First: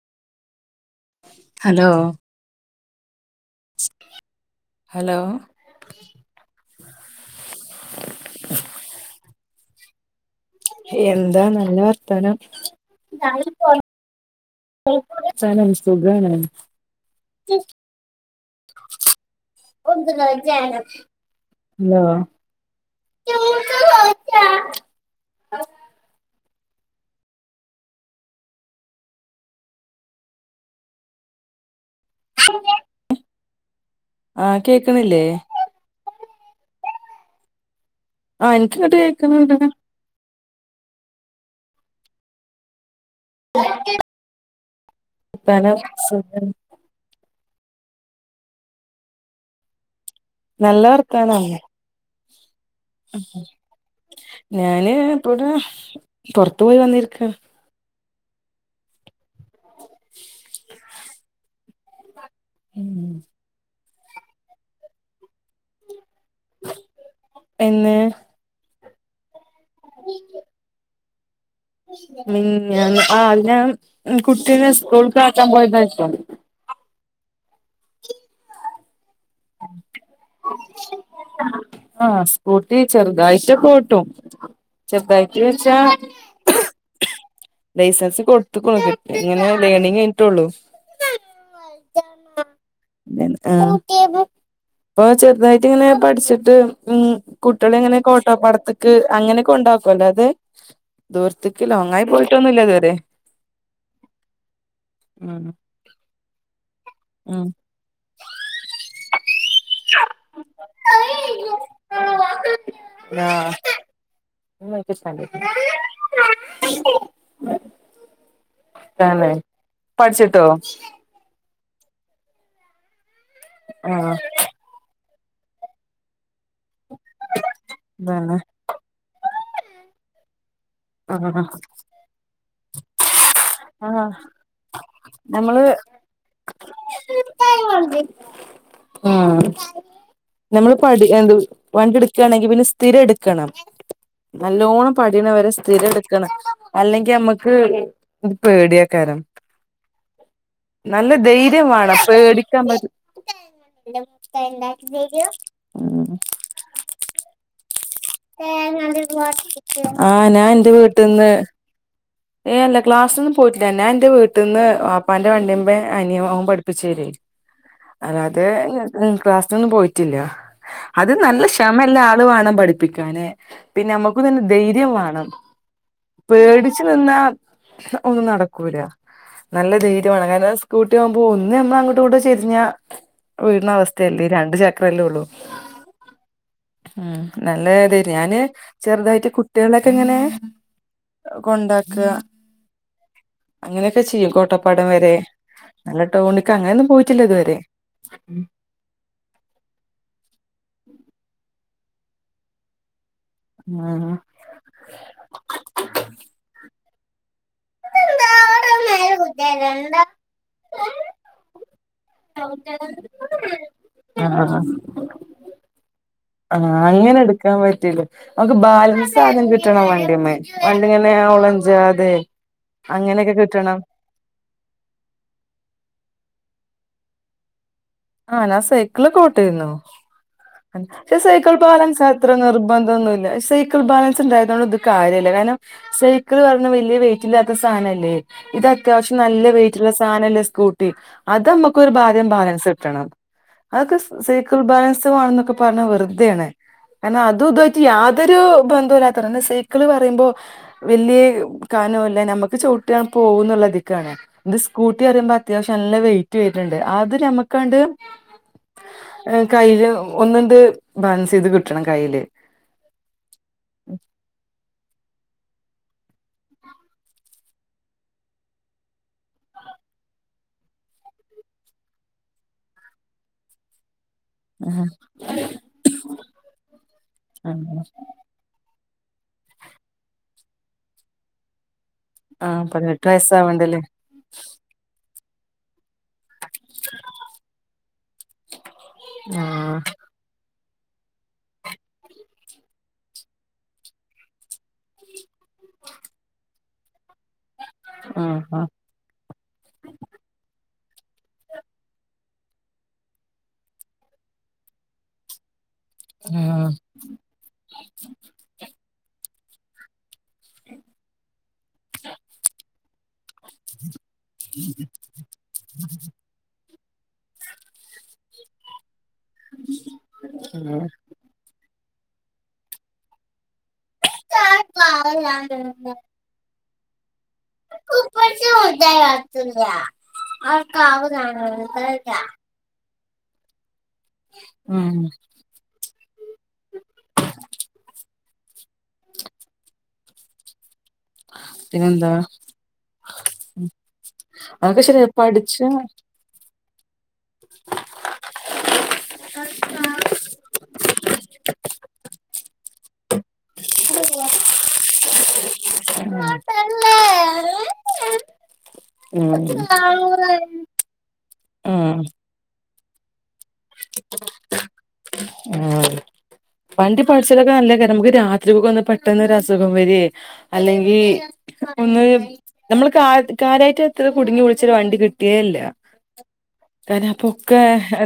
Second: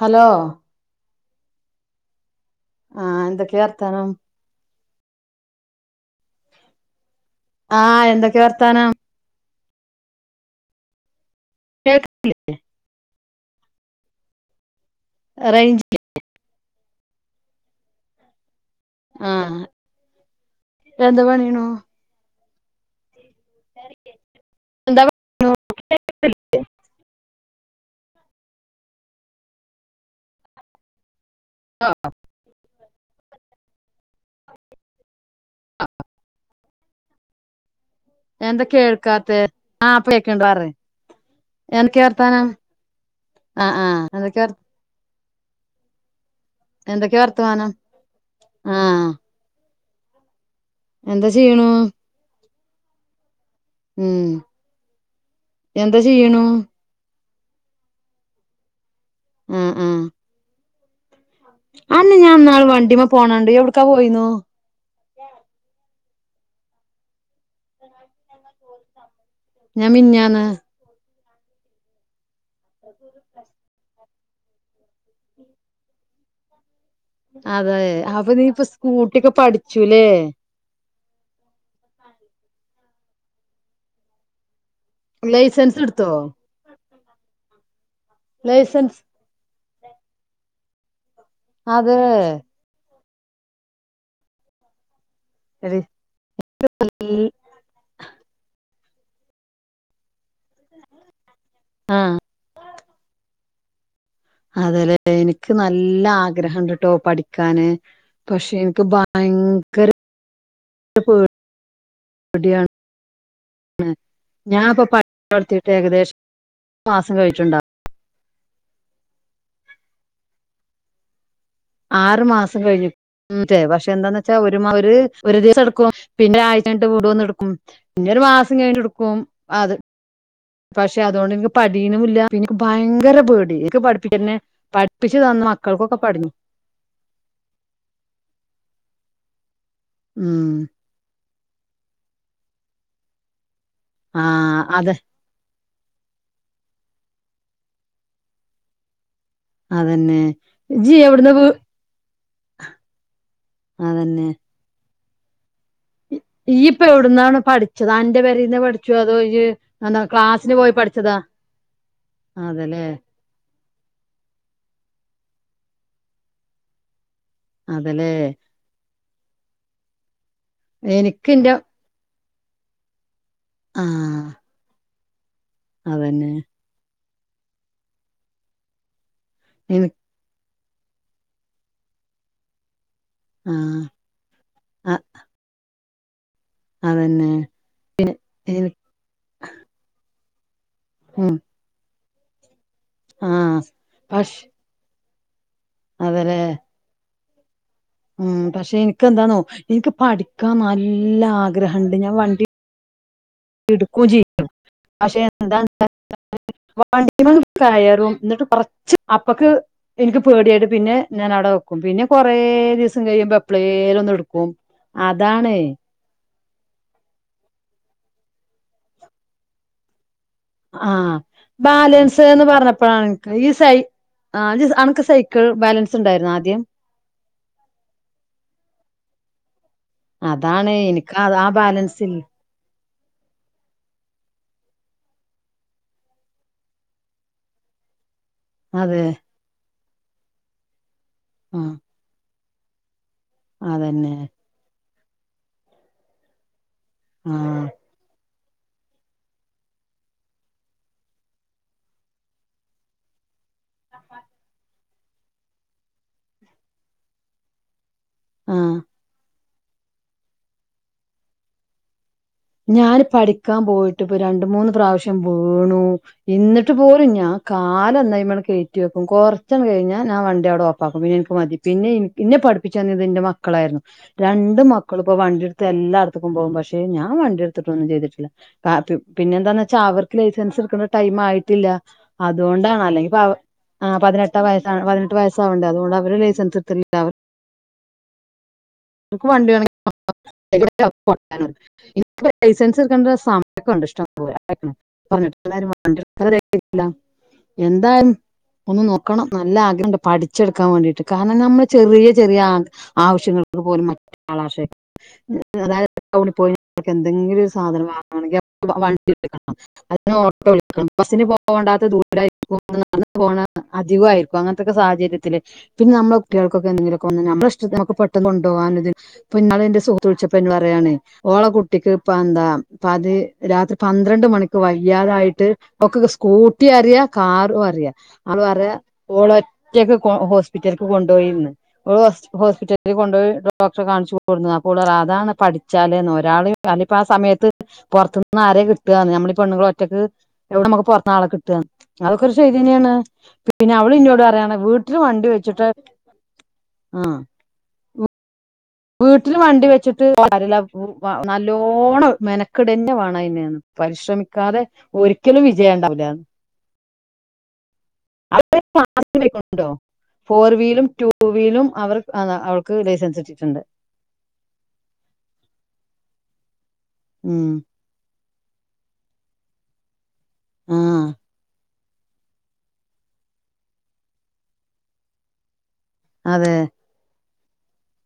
Hello hello ആഹ് എന്തൊക്കെയാ വർത്താനം ഹലോ ആഹ് എന്തൊക്കെയാ വർത്താനം എന്താ നല്ല വർത്താനം [unintelligible] റേഞ്ച് സുഖാണോ ഒന്ത് കളിച്ചാണ് വേണോ [unintelligible] എന്താ [inaudible] [inaudible] ആഹ് കേക്കണില്ലേ ആഹ് എന്താ എനിക്കിങ്ങട്ട് കേൾക്കാത്തേ കേക്കണണ്ട് ആഹ് [inaudible] കേൾക്കണുണ്ട് പറയ്. എന്തൊക്കെയാ വർത്താനം? ആഹ് ആഹ് എന്തൊക്കെയാ വർ വർത്താനം സുഖാണ് എന്തൊക്കെയാ വർത്തമാനം, ആഹ് നല്ല എന്താ വർത്താനാണ് ചെയ്യണു ഉം ഞാന് ഇപ്പോ എന്താ ചെയ്യണു പൊറത്ത്പോയി വന്നിരിക്കാണ് ഉംഹ് ഉംഹ് [inaudible] അന്നെ ഞാൻ ഇന്നാള് വണ്ടിമ്മ പോണണ്ട് എവിടക്കാ പോയിന്നു എന്ന് ഞാൻ മിഞ്ഞാന്ന് മിഞ്ഞാന്ന് ആ ഞാൻ കുട്ടീനെ സ്കൂൾക്ക് ആക്കാൻ പോയതായിരിക്കും അതെ അപ്പൊ നീ ഇപ്പ സ്കൂട്ടിക്കെ പഠിച്ചുല്ലേ ആഹ് സ്കൂട്ടി ചെറുതായിട്ടക്ക ഓട്ടും ചെറുതായിട്ട് വച്ചാ ലൈസൻസ് എടുത്തോ ലൈസൻസ് കൊടുത്തുക്നു ലൈസൻസ് ഇങ്ങനെ ലേണിംഗ് കഴിഞ്ഞിട്ടുള്ളു അതെ അ ഇപ്പൊ ചെറുതായിട്ട് എടി ഇങ്ങനെ പഠിച്ചിട്ട് ഉം കുട്ടികളേ ഇങ്ങനെക്കെട്ടോ പടത്തക്ക് അങ്ങനേ കൊണ്ടാകും അല്ലാതെ ദൂരത്തേക്ക് ലോങ്ങായി ആഹ് പോയിട്ടൊന്നുല്ല ഇതുവരെ അതാല്ലെ ഉം എനിക്ക് നല്ല ആഗ്രഹണ്ട്ട്ടോ ഉം പഠിക്കാന് പക്ഷേ എനിക്ക് ഭയങ്കര പേടിയാ പേടിയാണ് ആഹ് ഞാനിപ്പൊ പടിക്കൽ തൊടത്തിയിട്ട് ഏകദേശം ഒരു മാസം കഴിഞ്ഞിട്ടുണ്ടാവും തന്നെ പഠിച്ചിട്ടോ ആറ് മാസം കഴിഞ്ഞു ഉം ചെ പക്ഷേ ആഹ് എന്താന്ന് വെച്ചാ ഒരു ഒരു ഒരു ദിവസം എടുക്കും പിന്നെ അത് കഴിഞ്ഞിട്ട് വീണ്ടും വന്ന് എടുക്കും പിന്നൊരു തന്നെ മാസം കഴിഞ്ഞിട്ടെടുക്കും അത് പക്ഷേ ആഹ് അതുകൊണ്ട്നിക്ക് പഠീണില്ല പിന്നേ എനിക്ക് ഭയങ്കര പേടി ഇന്ക്ക് ആഹ് പഠിപ്പിച്ചന്നെ പഠിപ്പിച്ച് തന്ന മക്കൾക്കൊക്കെ പഠിഞ്ഞു ആഹ് ഉം നമ്മൾ ഇപ്പൊ വണ്ടി എടുക്കയാണെങ്കിൽ പിന്നെ സ്ഥിരം എടുക്കണം നല്ലോണം ആഹ് നല്ലോണം അതെ പഠിക്കുന്ന വരെ സ്ഥിരം എടുക്കണം അല്ലെങ്കിൽ നമ്മുക്ക് ഇത് പേടിയെകാരം അതന്നെ ഇജ്ജ് നല്ല എവിടുന്ന് വീ ധൈര്യം വേണം പേടിക്കാൻ പറ്റൂല അതന്നെ [inaudible] ഇയ്യ്‌ ഇപ്പ എവിടുന്നാണ് പഠിച്ചത് അനി ആ ഞാൻ ക്ലാസ്സിന് എൻ്റെ പോയി പഠിച്ചതാ വീട്ടിന്ന് ഏ അല്ല അതല്ലേ ക്ലാസ്സ് പോയിട്ട് ഇല്ല ഞാൻ എന്റെ വീട്ടിൽ നിന്ന് വാപ്പാന്റെ വണ്ടിൻമേ അനിയൻ പഠിപ്പിച്ച് തരുമായിരുന്നു. അതല്ലേ അല്ലാതെ ക്ലാസ്സിനൊന്നും പോയിട്ടില്ല അത് എനിക്ക് നല്ല ഇന്റെ ക്ഷമ ഉള്ള ആൾ വേണം പഠിപ്പിക്കാന് പിന്നെ നമ്മുക്ക് ആഹ് തന്നെ ധൈര്യം വേണം അതന്നെ പേടിച്ച്നിന്നാ ഒന്നും നടക്കൂല നല്ല എനി ധൈര്യം വേണം കാരണം സ്കൂട്ടി ആവുമ്പോൾ ഒന്ന് നമ്മൾ അങ്ങോട്ടു ഇങ്ങോട്ടു ചെരിഞ്ഞ വീഴുന്ന ആഹ് അവസ്ഥ ല്ലേ രണ്ട് അഹ് ചക്രല്ലേ ഉള്ളു അതന്നെ നല്ല അതെ ഞാന് എനി ചെറുതായിട്ട് കുട്ടികളൊക്കെ ഇങ്ങനെ ഉം കൊണ്ടാക്കുക ആഹ് അങ്ങനെയൊക്കെ ചെയ്യും പഷ് കോട്ടപ്പാടം വരെ നല്ല അതല്ലേ ടൗണ്ക്ക് അങ്ങനെയൊന്നും പോയിട്ടില്ല ഇതുവരെ ഉം പക്ഷേ എനിക്ക് എന്താന്നോ എനിക്ക് പഠിക്കാൻ നല്ല ആഗ്രഹംണ്ട് ഞാൻ വണ്ടി എടുക്കും ആഹ് ചെയ്യും പക്ഷേ എന്താ ചാൽ വണ്ടിൽ അങ്ങട് കയറും എന്നിട്ട് കൊറച്ച് അപ്പക്ക് എനിക്ക് പേടിയായിട്ട് പിന്നെ ഞാൻ അവിടെ വെക്കും പിന്നെ കൊറെ ദിവസം കഴിയുമ്പോ എപളേലും ഒന്ന് എടുക്കും ആഹ് അതാണ് ആഹ് അങ്ങനെ എടുക്കാൻ പറ്റീല്ലോ നമുക്ക് ബാലൻസ് ആദ്യം കിട്ടണം വണ്ടീമ്മേ ആഹ് ബാലൻസ് എന്ന് പറഞ്ഞപ്പൊഴാണ് എനിക്ക് അങ്ങനെയൊക്കെ ഈ സൈ കിട്ടണം അനക്ക് സൈക്കിൾ ബാലൻസ് ഇണ്ടാര്ന്നോ ആദ്യം ആഹ് ഞാൻ സൈക്കളൊക്കോട്ടാര്ന്നു അതാണ് എനിക്ക് ക്ഷെ ആ സൈക്കിൾ ബാലൻസ് ഇല്ല ബാലൻസത്ര നിർബന്ധൊന്നുല്ല സൈക്കിൾ ബാലൻസ് ഇണ്ടായതോണ്ട് ഇത് കാര്യില്ല കാരണം സൈക്കിൾ പറഞ്ഞ വലൃ വെയിറ്റില്ലാത്ത സാനല്ലേ ഇത് അതെ അത്യാവശ്യം നല്ല വെയിറ്റുള്ള സാനല്ലേ സ്കൂട്ടി അത് ആഹ് നമ്മക്കൊരു ഭാദൃം ബാലൻസിട്ടണം അതൊക്കെ അതന്നെ സൈക്കിൾ ബാലൻസ് വേണംന്നൊക്കെ പറഞ്ഞാ വെറ്തെയാണ് കാരണം അതു ആഹ് ഇതായിട്ട് യാ അതൊരു ബന്ധവുല്ലാത്തവര സൈക്കിള് പറയിംമ്പോ വലൃ കനവില്ല നമ്മുക്ക് ചൗട്ടിയാൻ പോകും ള്ള ഇതീക്കാണ് ഇത് സ്കൂട്ടി പറിയുംമ്പോ അത്യാവശ്യം നല്ല വെയിറ്റ് വെരുണ്ട് അത് നമുക്കണ്ട് ആഹ് ഏ കയ്യില് ഒന്ന്ണ്ട് ബാലൻസെയ്ത് കിട്ടണം കയ്യില് ഞാന് പഠിക്കാൻ പോയിട്ട് ഇപ്പ രണ്ട് മൂന്ന് പ്രാവിശ്യം വീണൂ എന്നിട്ട് പോലും ഞാൻ കാലൊന്ന് അയ്മ്മാണ്ട് കേറ്റി വെക്കും കൊറച്ചങ്ങ് കഴിഞ്ഞാ ഞാൻ വണ്ടി അവിടെ ഓഫാക്കും പിന്നെ എന്ക്ക് മതി പിന്നെ ഇന്നെ പഠിപ്പിച്ചു തന്നത് എന്റെ മക്കളായിരുന്നു രണ്ട് ആഹ് മക്കളുപ്പോ വണ്ടിയെടുത്ത് എല്ലാട്ത്ത്ക്കും പോകും പക്ഷെ ഞാൻ ആഹ് വണ്ടിയെടുത്തിട്ടൊന്നും ചെയ്തി ആ പി പിന്നെ എന്താന്ന് വെച്ചാ അവർക്ക് ലൈസൻസെടുക്കണ ടൈം ആയിട്ടില്ല ആഹ് അതോണ്ടാ പതിനെട്ട് അല്ലെങ്കിപ്പ അവ വയസ്സാവണ്ടല്ലേ ആ പതിനെട്ട് വയസ്സാ പതിനെട്ട് വയസ്സാവണ്ടേ അതോണ്ട് അവര് ലൈസൻസ് എട്ത്തട്ടില്ല അവ എൻക്ക്‌ വണ്ടി വേണേ [inaudible] ആഹ് ഇപ്പൊ ലൈസൻസ് എടുക്കണ്ട സമയൊക്കെണ്ട് ഇഷ്ടംപോലെ പറഞ്ഞട്ടില്ലാരും വണ്ടി എടുത്താല് രേഗയില്ല എന്താൽ ആഹ് ആഹ് ഒന്നു നോ ക്കണം നല്ല ആഗ്രഹ്ണ്ട് പഠിച്ചെടുക്കാൻ വേണ്ടിട്ട് കാരണം നമ്മൾ ചെറിയ ചെറിയ ആ ആവശ്യങ്ങ പോലും മറ്റൊരാളെ ആശയി അതായിത് ടൗണി പോയി എന്തെങ്കിലും ഒരു സാധനം വാങ്ങണെങ്കി അപ്പൊ വണ്ടി വിളിക്കണം [inaudible] അതിന് ഓട്ടോ വിളിക്കണം ബസ്സിന് പോകണ്ടാത്ത ദൂരായി പോണ അധികായി ഇപ്പ അങ്ങനത്തെക്കെ സാഹചര്യത്തില് പിന്നെ നമ്മളെ കുട്ടികൾകൊക്കെ എന്തെങ്കിലൊക്കെ വന്ന് നമ്മള ഇഷ്ടത്തിന് നമക്ക് പെട്ടന്ന് കൊണ്ടോവാനും ഇതിൻ പ്പിന്നാള് എന്റെ സുഹൃത്ത് വിളിച്ചപ്പൊ എന്നോ ആഹ് പറയാണെ ഓളെ കുട്ടിക്ക് ഇപ്പ എന്താ പ്പ അത് രാത്രി പന്ത്രണ്ട് മണിക്ക് വയ്യാതായിട്ട് ഒക്കെ സ്കൂട്ടി അറിയ കാർ ഓ അറിയാ അവള് പറയാ ഓള് ഒറ്റക്ക് കൊ ഹോസ്പിറ്റൽക്ക് കൊണ്ടോയീന്ന് ഓള് ഹോസ്റ്റ് ഹോസ് ലി കൊണ്ടോയി ഡോക്ടറെ കാണിച്ചു കൊണ്ട്ന്ന് അപ്പോളറയാ ഉം ആ അതാണ് പഠി ച്ചാല്ന്ന് ഒരാള് അല്ല ഇപ്പ ആ സമയത്ത് പൊർത്ത്ന്ന് ആരേ കിട്ടാന്ന് നമ്മളീ പെണ്ണുങ്ങൾ ഒറ്റക്ക് എവിടെ നമുക്ക് പൊറത്ത്ന്നാളെ കിട്ടോ പിന്നെന്താ അതൊക്കെ ഒരു ശെരിയന്നാണ് പിന്നെ അവള് ഏന്നോട് പറയാണ് അതൊക്കെ വീട്ടല് ശരിയാ വണ്ടി പഠിച്ച വെച്ചിട്ടേ ഉം വീട്ടില് വണ്ടി വെച്ചിട്ട് കാര്യില്ല നല്ലോണ്ണം മെനക്കെടന്നേ വേണം അയിന് പരിശ്രമിക്കാതെ ഒരിക്കലും വിജയിണ്ടാവുല്ലാന്ന് [unintelligible] അതിപ്പ ടാസ്ക്കിലിപ്പ ണ്ടോ ഉം ഫോർ വീലും ടു വീലും അവർ ഉം അത അ ക്ക് ലൈസൻസ് കിട്ടീട്ട്ണ്ട് ആഹ് വണ്ടി പഠിച്ചാലൊക്കെ ഉം നല്ലകാര്യാ നമുക്ക് രാത്രി ഒക്കെ ഒന്ന് പെട്ടെന്നൊരു അസുഖം വെരേ അല്ലെങ്കി ആഹ് ഒന്ന് നമ്മള് കാ കാര്യയിട്ട് എത്ര കുടുങ്ങി വിളിച്ചരു വണ്ടി കിട്ടേല്ല അതെ [unintelligible] അപ്പൊക്കെ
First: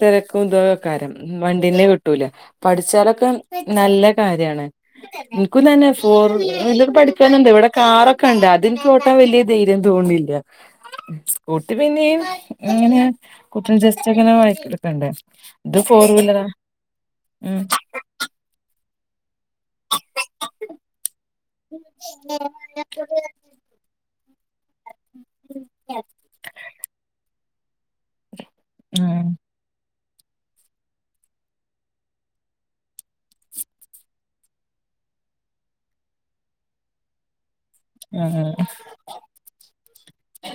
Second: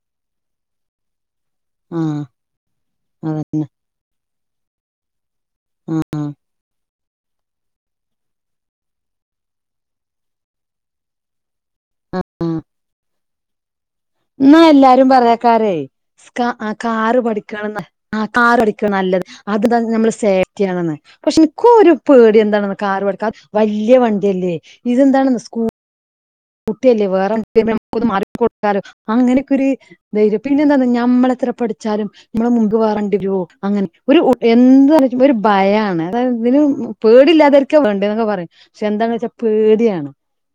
തെരക്കും ഇതൊക്കെക്കാരം വണ്ടീ ആഹ് കിട്ടൂല പഠിച്ചാലൊക്കെ അതന്നെ നല്ല കാര്യാണ് ഇന്ക്കും തന്നെ ആ ഫോർവീലർ പഠി ക്കണന്ന്ണ്ട് ഇവിടെ കാറൊക്കെണ്ട് അതിന്ക്ക് ഓട്ടാൻ വല്ല്യ ധൈര്യം തോന്ന്ണില്ല സ്‌കൂട്ടി പിന്നെയും അങ്ങനെ [unintelligible] ജസ്റ്റ് ഇങ്ങനെ എന്നാ മയക്കി എടുക്കണ്ടേ എല്ലാരും പറയാക്കാരേ ഇത് ഫോർ വീലറാ സ്കാ കാറ് ഉം പഠിക്കണം ആ കാറ് പഠിക്ക നല്ലത് അത് നമ്മ സേഫ്റ്റിയെന്ന് പക്ഷെ എനിക്കോരു പേടി എന്താണ കാറ് പഠിക്കാൻ വലിയ വണ്ടിയല്ലേ ഇതെന്താണ് സ്കൂ [inaudible] സ്‌കൂട്ടിയല്ലേ വേറെ വേറെ വണ്ടി വന്ന മാറി കൊടുക്കാലോ ഉം അങ്ങനെക്കൊരു ധൈര്യം പിന്നെന്താന്നോ നമ്മളെത്ര പഠിച്ചാലും നമ്മളെ മുമ്പ് വേറെ വണ്ടി വരോ അങ്ങനെ ഒരു എന്തച്ച ഒരു ഭയമാണ് ഇതിന് പേടില്ലാതെ വേണ്ടേ എന്നൊക്കെ പറയും ആഹ് പക്ഷെ എന്താന്ന് വെച്ചാ പേടിയാണ്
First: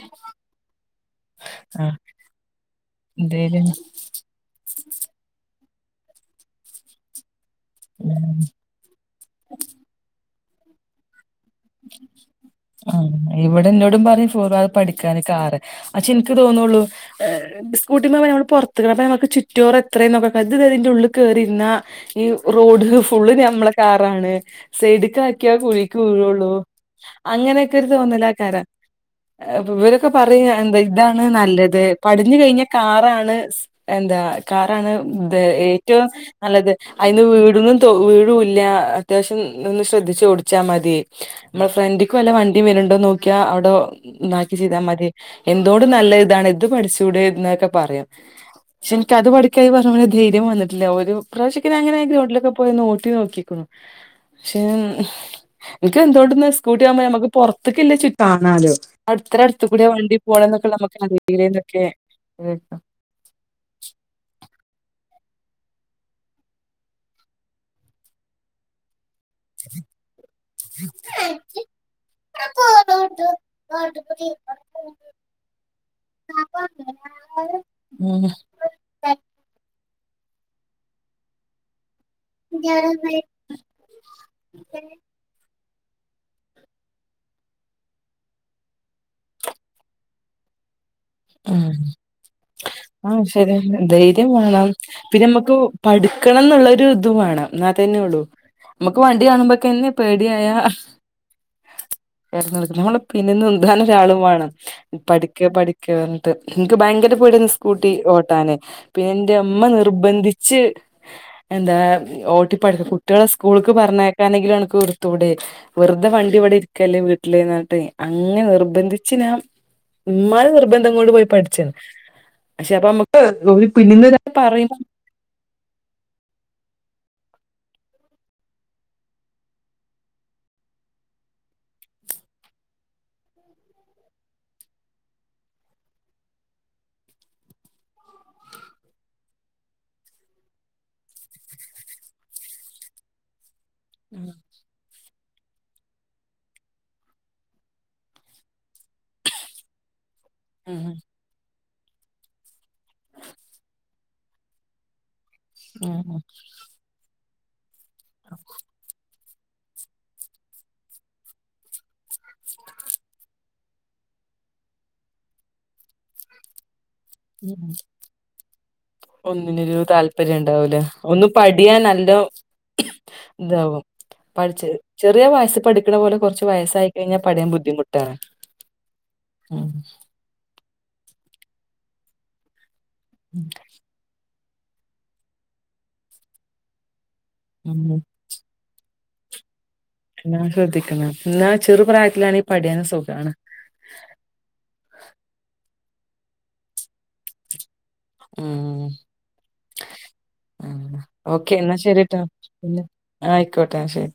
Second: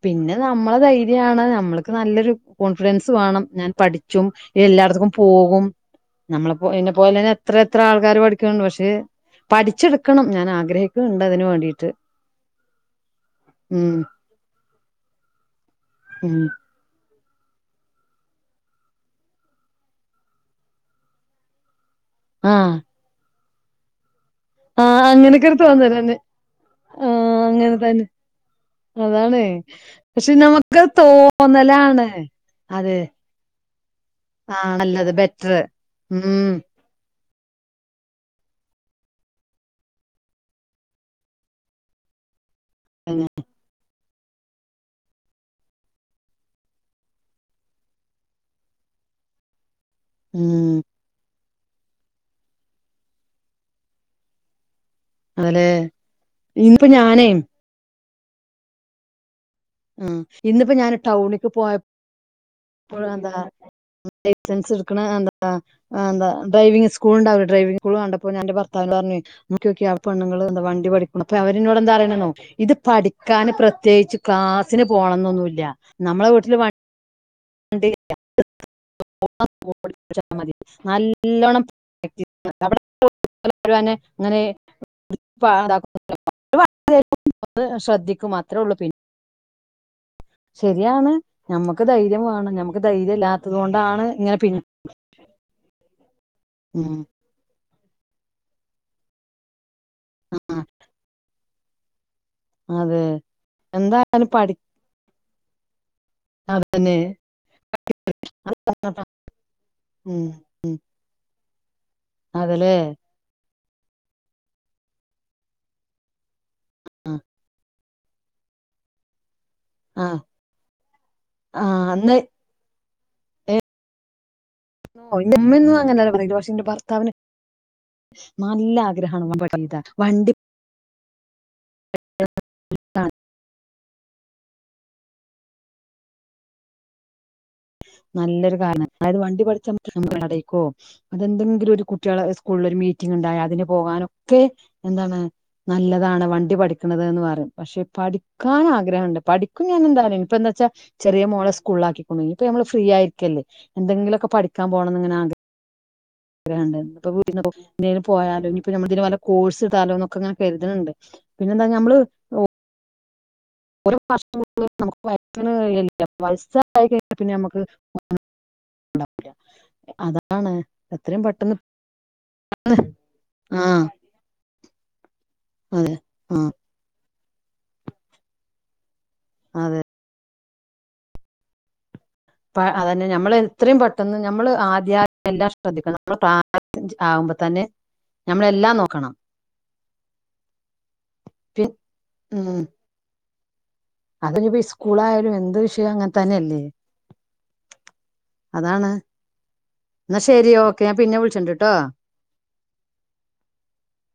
പിന്നെ ന നമ്മളെ ധൈര്യണ് നമ്മക്ക് ആഹ് നല്ലൊരു കോൺഫിഡൻസ് വേണം ധൈര്യം പഠിച്ചും എല്ലാടത്ത്ക്കും പോകും നമ്മളെ പോ എന്നെ പോലെന്നെ എത്ര എത്ര ആൾക്കാര് ഉം പഠിക്കുണ്ട് പക്ഷെ പഠിച്ചെടുക്കണം ഞാൻ ആഗ്രഹിക്കുന്നുണ്ട് അതിന് വേണ്ടിട്ട് ആഹ് ഉം ഇവിടെന്നോടും പറയും ഫോർ വീലറ് പഠിക്കാന് കാറ് പക്ഷെ എനിക്ക് ഉം തോന്നുള്ളൂ സ്കൂട്ടിമ്മെ നമ്മൾ പൊറത്ത് അപ്പം നമുക്ക് ചുറ്റുവോറ് എത്രയും നോക്ക അത് അതിന്റെ ഉള്ളിൽ കേറിരുന്ന ഈ ആഹ് റോഡ് ഫുള്ള് നമ്മളെ കാറാണ് ആഹ് സൈസ്ക്ക് അങ്ങനെയൊക്കെ ആക്കിയാ ഒരു കുഴിക്ക് തോന്നലാണ് വീഴുള്ളു ആഹ് അങ്ങനെ അങ്ങനെയൊക്കെ ഒരു തന്നെ തോന്നലാക്കാരം അതാണ്. ഇവരൊക്കെ പക്ഷെ പറയും എന്താ നമുക്ക് ഇതാണ് നല്ലത് തോന്നലാണ് പടിഞ്ഞു കഴിഞ്ഞ അത് കാറാണ് എന്താ ആ കാറാണ് നല്ലത് ബെറ്ററ്. ഏറ്റവും ഉം. നല്ലത് അതിന് വീഴൊന്നും വീഴുല്ല അത്യാവശ്യം ഒന്ന് ശ്രദ്ധിച്ച് ഓടിച്ചാ മതി നമ്മള ഫ്രണ്ടിക്കും വല്ല വണ്ടിയും വരുന്നുണ്ടോന്ന് നോക്കിയാൽ അവിടെ ഇതാക്കി ചെയ്താൽ മതി എന്തോണ്ട് നല്ല ഇതാണ് ഇത് പഠിച്ചൂടെ എന്നൊക്കെ പറയും പക്ഷെ എനിക്കത് പഠിക്കായി ഈ പറഞ്ഞ പോലെ ധൈര്യം ഉം. വന്നിട്ടില്ല ഒരു പ്രാവശ്യൊക്കെ ഞാൻ അങ്ങനെ ഗ്രൗണ്ടിലൊക്കെ പോയിന്ന് ഓട്ടി നോക്കിക്കുന്നു പക്ഷെ ആലെ ഓട്ടുന്നത് സ്കൂട്ടി ആവുമ്പോ നമ്മക്ക് പുറത്തേക്കില്ല [unintelligible] ആഹ് അതെ എത്ര അടുത്ത് കൂടെയാ വണ്ടി ഉം. പോണേന്നൊക്കെ ഇന്നിപ്പോ ഞാൻ നമുക്ക് [unintelligible] ക്കെ ഇപ്പളുതാ ലൈസൻസ് ഇട്ക്ക്ണ് അതാ ആഹ് എന്ത ഡ്രൈവിംഗ് സ്കൂളുണ്ടാവും ഡ്രൈവിംഗ് സ്കൂൾ കണ്ടപ്പോ ഞാന്റെ ഭർത്താവിനോട് പറഞ്ഞു നോക്കി നോക്കിയേ ആ പെണ്ണങ്ങളതാ വണ്ടി പഠിക്ക്ണ് അപ്പൊ അവരിന്നോട് എന്താ പറയ്ണ്നോ ഇത് പഠിക്കാന് പ്രത്യേകിച്ച് ക്ലാസിന് പോണം എന്നൊന്നുല്ല നമ്മളെ വീട്ടില് വണ്ടി ഉം [inaudible] മതി നല്ല നല്ലോണം [unintelligible] അങ്ങനെ [unintelligible] ശ്രദ്ധിക്കും അത്രേ ഉള്ളൂ പിന്നെ ശരിയാണ് ഞമ്മക്ക് ധൈര്യം വേണം ഞമ്മക്ക് ധൈര്യം ആഹ് ശരി ഇല്ലാത്തത് കൊണ്ടാണ് ധൈര്യം ഇങ്ങനെ പിൻ വേണം പിന്നെ നമുക്ക് പഠിക്കണം എന്നുള്ള ഒരു ഉം ഇതും വേണം എന്നാ തന്നെയുള്ളു നമ്മുക്ക് വണ്ടി കാണുമ്പോക്കന്നെ പേടിയായാ ആ [unintelligible] നമ്മള് അതെ പിനിന്ന് ഉന്താനൊരാളും എന്തായാലും വേണം പഠി പഠിക്ക് പഠി പറഞ്ഞിട്ട്. എനിക്ക് അതന്നെ ഭയങ്കര പേടിയാരുന്നു സ്കൂട്ടി ഓട്ടാനെ പിന്നെ എന്റെ ഉമ്മ ഉം നിർബന്ധിച്ച് ച്ച് എന്താ ഓട്ടിപ്പ അതല്ലേ കുട്ട്യേള സ്കൂൾക്ക് പറഞ്ഞേക്കാനെങ്കിലും അനക്ക് എടുത്തൂടെ വെറുത വണ്ടി ഇവിടെ ഇരിക്കല്ലേ വീട്ടിലീന്നർട്ട് അങ്ങെ നിർബന്ധിച്ച് ഞാം ആ ഉമ്മാനെ നിർ ബന്ധം കൊണ്ട് പോയി ആ പഠിച്ചത. അന്ന് പക്ഷെ അപ്പ അമ്മക്ക് പിന്നിന്ന് ഒരാള് പറയുമ്പം ഓഹ് എന്റെമ്മെന്നും അങ്ങനല്ല പറയല് പക്ഷെന്റെ ഭർത്താവിന് നല്ല ആഗ്രഹാണ് [unintelligible] വണ്ടി താൻ നല്ലൊരു കാല [unintelligible] അതായത് വണ്ടി പഠിചാംപറ്റും [unintelligible] അതെന്തെങ്കിലും ഒരു കുട്ടിയാളെ സ്കൂളിൽ ഒരു മീറ്റിംഗ് ഇണ്ടായാ അതിന് പോവാനൊക്കെ എന്താണ് നല്ലതാണ് വണ്ടി പഠിക്കണതന്ന് പറയും പക്ഷെ പഠിക്കാൻ ആഗ്രഹണ്ട് പഠിക്കും ഞാൻ എന്തായാലും ഇപ്പന്താ ച്ച ഉം ചെറിയ മോള സ്കൂളിലാക്കികുണു ഇനിഇപ്പൊ നമ്മള് ഫ്രീ ആയിരിക്കല്ലേ എന്തെിലൊക്കെ പഠിക്കാൻ പോണന്നിങ്ങനെ ആഗ്ര ഉം ഉം [unintelligible] പോയാലോ [unintelligible] കോഴ്സ് താലോന്നൊക്കെ ഇങ്ങനെ കര്ത്ണ് ണ്ട് പിന്നെന്താ ഞമ്മള് ഓരോ വർഷം [unintelligible] നമുക്ക് [unintelligible] പൈസ ഇണ്ടായി കഴിഞ്ഞാ പിന്ന ഞമ്മക്ക് ഉം ഒന്നിനൊരു താല്പര്യം അതാണ് ഇണ്ടാവൂല എത്രയും ഒന്ന് പെട്ടെന്ന് പഠിയാൻ നല്ലോ ആഹ് പഠിച്ച്. ചെറിയ വയസ്സ്‌ പഠിക്കണ അതെ പോലെ ആ കുറച്ച് വയസ്സായി കഴിഞ്ഞാ പഠിയാൻ ബുദ്ധിമുട് ട്ടാണ്. ഉം അതെ അപ്പ അതന്നെ ഞമ്മള് എത്രയും പെട്ടെന്ന് നമ്മള് ആദ്യ [unintelligible] ശ്രദ്ധിക്കണം [unintelligible] തന്നെ ഉം ഉം ഞമ്മളെല്ലാം നോക്കണം നാം ശ്രദ്ധിക്കണം എന്നാ പി ചെറു പ്രായത്തിലാണെ ഈ പഠിയാനും സുഖാണ്. അതെനിപ്പോ സ്കൂളായാലും എന്ത് വിഷയം അങ്ങൻ തന്നെയല്ലേ ഉം അതാണ് എന്നാ ശരി ഓക്കെ ഞാൻ പിന്ന വിളിച്ചിണ്ട്ട്ടോ ഇല്ല ആയിക്കോട്ടെ ശരി